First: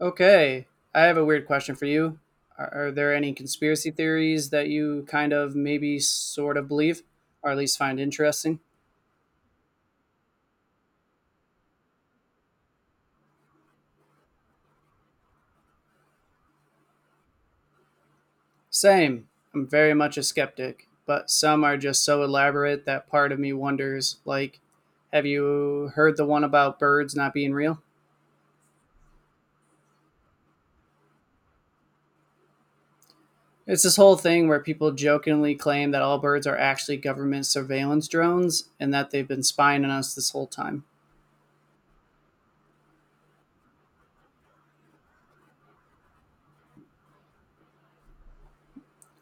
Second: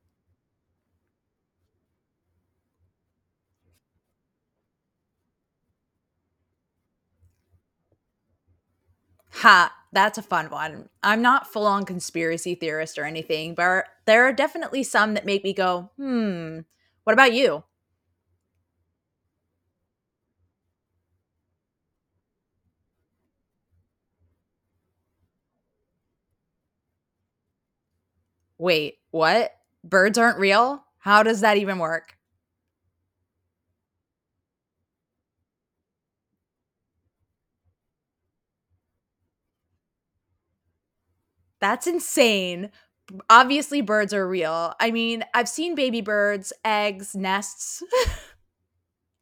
Okay, I have a weird question for you. Are there any conspiracy theories that you kind of maybe sort of believe, or at least find interesting? Ha, that's a fun one. I'm not full on conspiracy theorist or anything, but there are definitely some that make me go, hmm, what about you? Same. I'm very much a skeptic, but some are just so elaborate that part of me wonders like, have you heard the one about birds not being real? Wait, what? Birds aren't real? How does that even work? It's this whole thing where people jokingly claim that all birds are actually government surveillance drones and that they've been spying on us this whole time. That's insane. Obviously, birds are real. I mean, I've seen baby birds, eggs, nests.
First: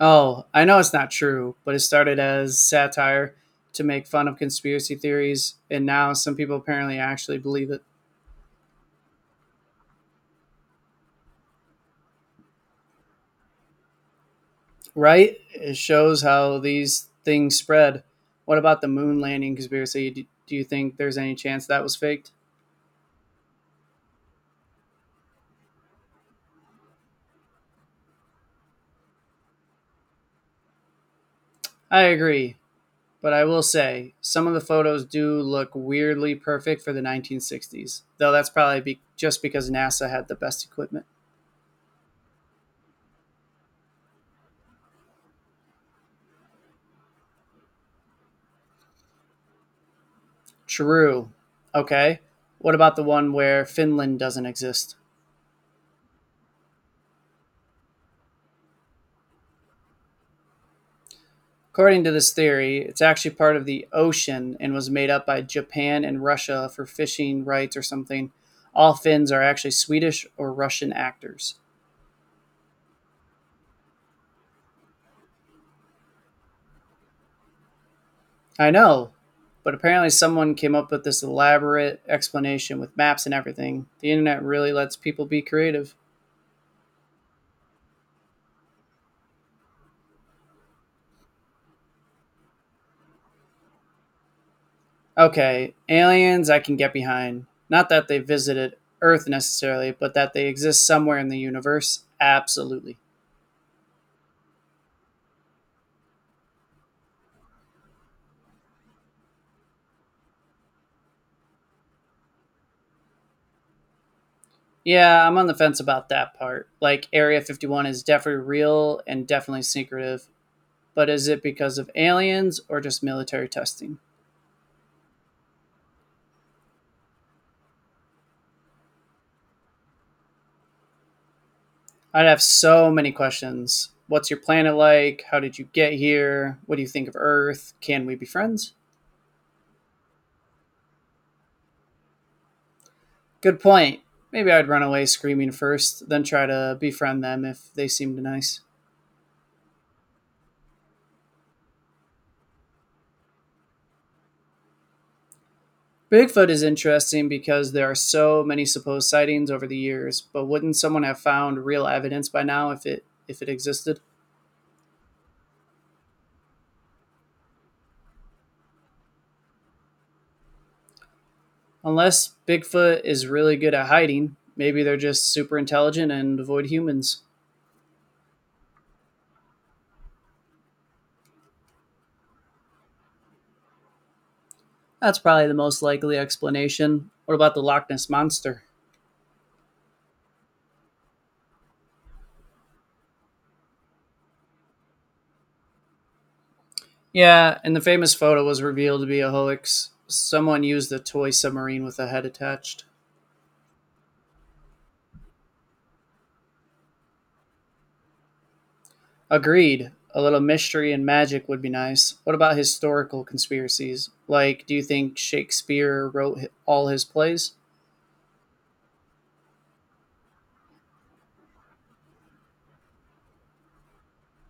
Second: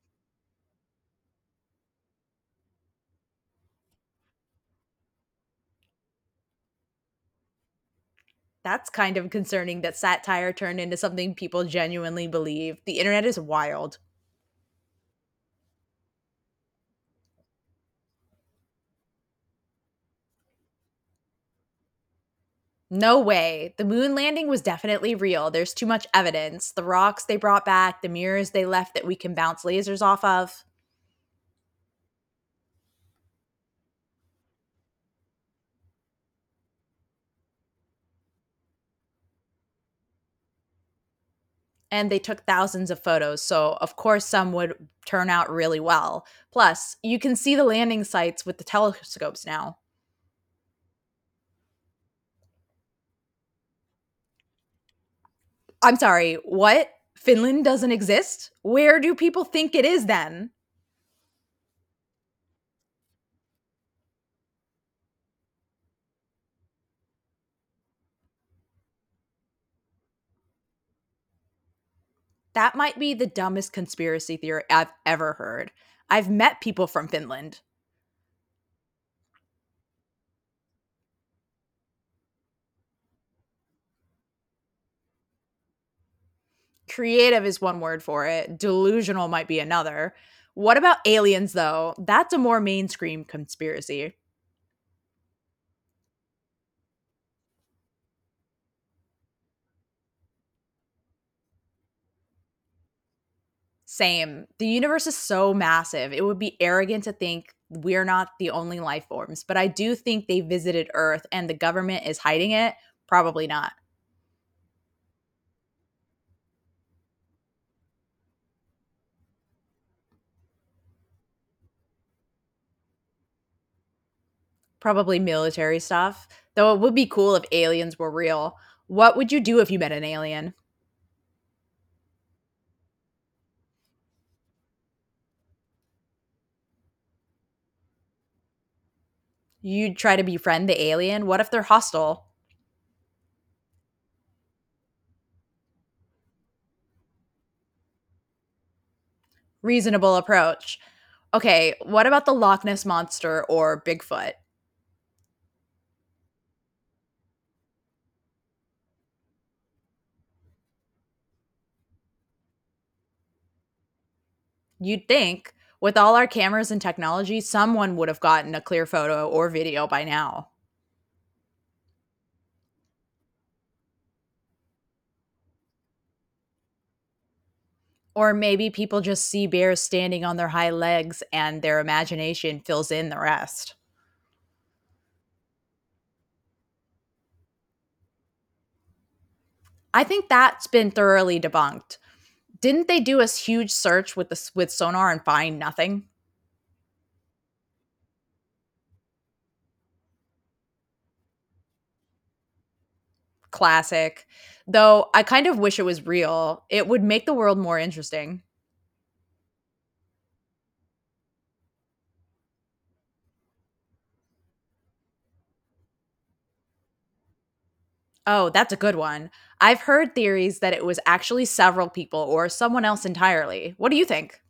Oh, I know it's not true, but it started as satire to make fun of conspiracy theories, and now some people apparently actually believe it. That's kind of concerning that satire turned into something people genuinely believe. The internet is wild. Right? It shows how these things spread. What about the moon landing conspiracy? Do you think there's any chance that was faked? No way. The moon landing was definitely real. There's too much evidence. The rocks they brought back, the mirrors they left that we can bounce lasers off of, I agree, but I will say some of the photos do look weirdly perfect for the 1960s, though that's just because NASA had the best equipment. and they took thousands of photos. So, of course, some would turn out really well. Plus, you can see the landing sites with the telescopes now. True. Okay. What about the one where Finland doesn't exist? I'm sorry, what? Finland doesn't exist? Where do people think it is then? According to this theory, it's actually part of the ocean and was made up by Japan and Russia for fishing rights or something. All Finns are actually Swedish or Russian actors. That might be the dumbest conspiracy theory I've ever heard. I've met people from Finland. I know, but apparently someone came up with this elaborate explanation with maps and everything. The internet really lets people be creative. Creative is one word for it. Delusional might be another. What about aliens, though? That's a more mainstream conspiracy. Okay, aliens I can get behind. Not that they visited Earth necessarily, but that they exist somewhere in the universe, absolutely. Same. The universe is so massive. It would be arrogant to think we're not the only life forms, but I do think they visited Earth and the government is hiding it. Probably not. Yeah, I'm on the fence about that part. Like Area 51 is definitely real and definitely secretive, but is it because of aliens or just military testing? Probably military stuff. Though it would be cool if aliens were real. What would you do if you met an alien? I'd have so many questions. What's your planet like? How did you get here? What do you think of Earth? Can we be friends? You'd try to befriend the alien? What if they're hostile? Good point. Maybe I'd run away screaming first, then try to befriend them if they seemed nice. Reasonable approach. Okay, what about the Loch Ness monster or Bigfoot? Bigfoot is interesting because there are so many supposed sightings over the years, but wouldn't someone have found real evidence by now if it existed? You'd think with all our cameras and technology, someone would have gotten a clear photo or video by now. Unless Bigfoot is really good at hiding, maybe they're just super intelligent and avoid humans. Or maybe people just see bears standing on their high legs and their imagination fills in the rest. That's probably the most likely explanation. What about the Loch Ness Monster? I think that's been thoroughly debunked. Didn't they do a huge search with sonar and find nothing? Yeah, and the famous photo was revealed to be a hoax. Someone used a toy submarine with a head attached. Classic. Though I kind of wish it was real. It would make the world more interesting. Agreed. A little mystery and magic would be nice. What about historical conspiracies? Like, do you think Shakespeare wrote all his plays? Oh, that's a good one. I've heard theories that it was actually several people or someone else entirely. What do you think?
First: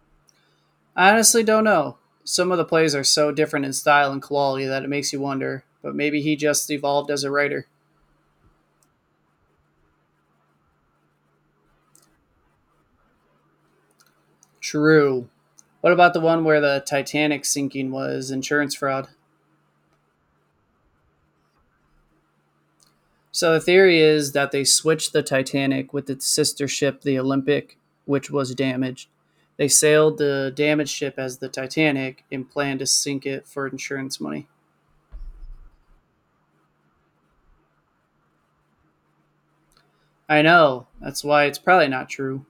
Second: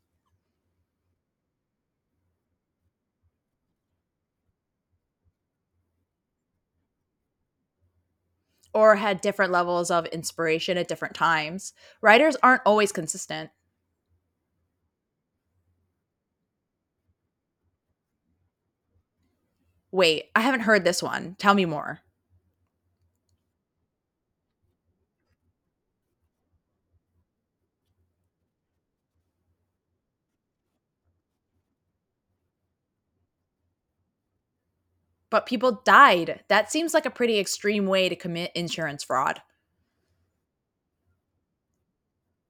I honestly don't know. Some of the plays are so different in style and quality that it makes you wonder, but maybe he just evolved as a writer. Or had different levels of inspiration at different times. Writers aren't always consistent. True. What about the one where the Titanic sinking was insurance fraud? Wait, I haven't heard this one. Tell me more. So the theory is that they switched the Titanic with its sister ship, the Olympic, which was damaged. They sailed the damaged ship as the Titanic and planned to sink it for insurance money. But people died. That seems like a pretty extreme way to commit insurance fraud. I know. That's why it's probably not true.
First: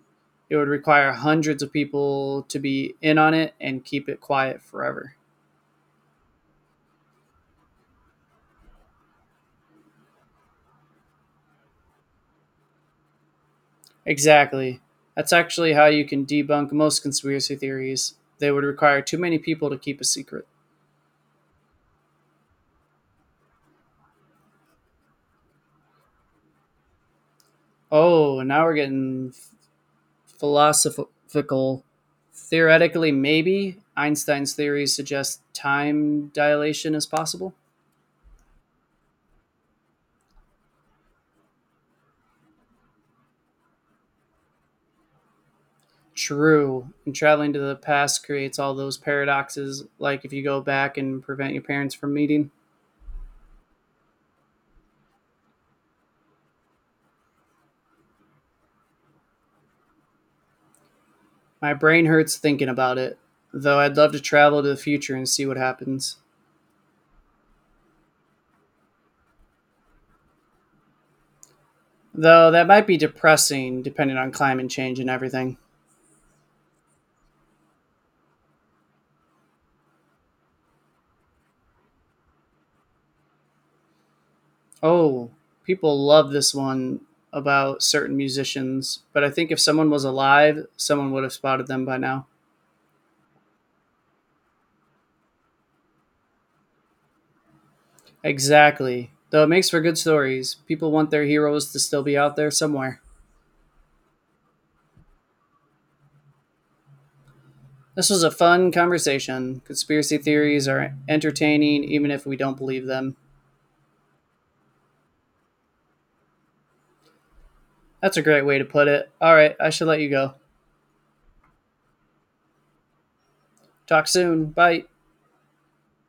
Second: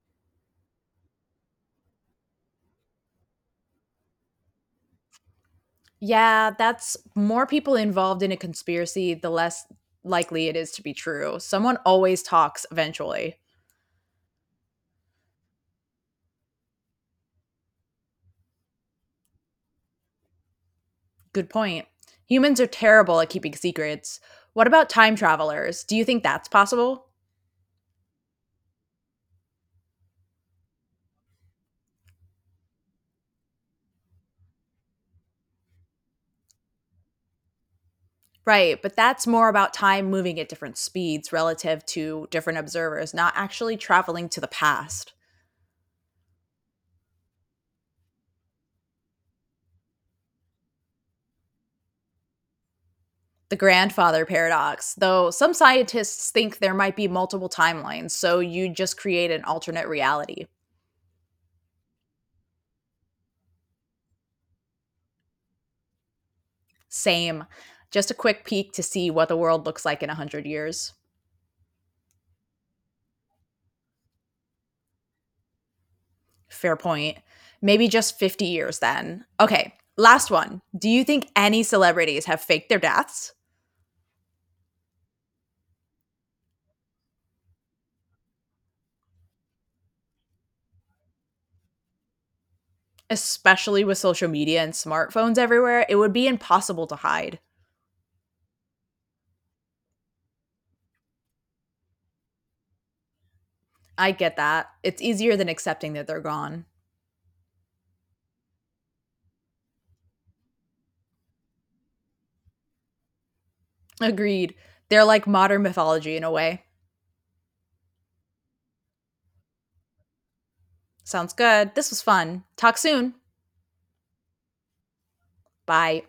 It would require hundreds of people to be in on it and keep it quiet forever. Yeah, that's more people involved in a conspiracy, the less likely it is to be true. Someone always talks eventually. Exactly. That's actually how you can debunk most conspiracy theories. They would require too many people to keep a secret. Good point. Humans are terrible at keeping secrets. What about time travelers? Do you think that's possible? Oh, now we're getting philosophical. Theoretically, maybe Einstein's theories suggest time dilation is possible. Right, but that's more about time moving at different speeds relative to different observers, not actually traveling to the past. True. And traveling to the past creates all those paradoxes, like if you go back and prevent your parents from meeting. The grandfather paradox, though some scientists think there might be multiple timelines, so you just create an alternate reality. My brain hurts thinking about it, though I'd love to travel to the future and see what happens. Same. Just a quick peek to see what the world looks like in 100 years. Though that might be depressing, depending on climate change and everything. Fair point. Maybe just 50 years then. Okay, last one. Do you think any celebrities have faked their deaths? Oh, people love this one about certain musicians, but I think if someone was alive, someone would have spotted them by now. Especially with social media and smartphones everywhere, it would be impossible to hide. Exactly. Though it makes for good stories, people want their heroes to still be out there somewhere. I get that. It's easier than accepting that they're gone. This was a fun conversation. Conspiracy theories are entertaining, even if we don't believe them. Agreed. They're like modern mythology in a way. That's a great way to put it. All right, I should let you go. Sounds good. This was fun. Talk soon. Talk soon. Bye. Bye.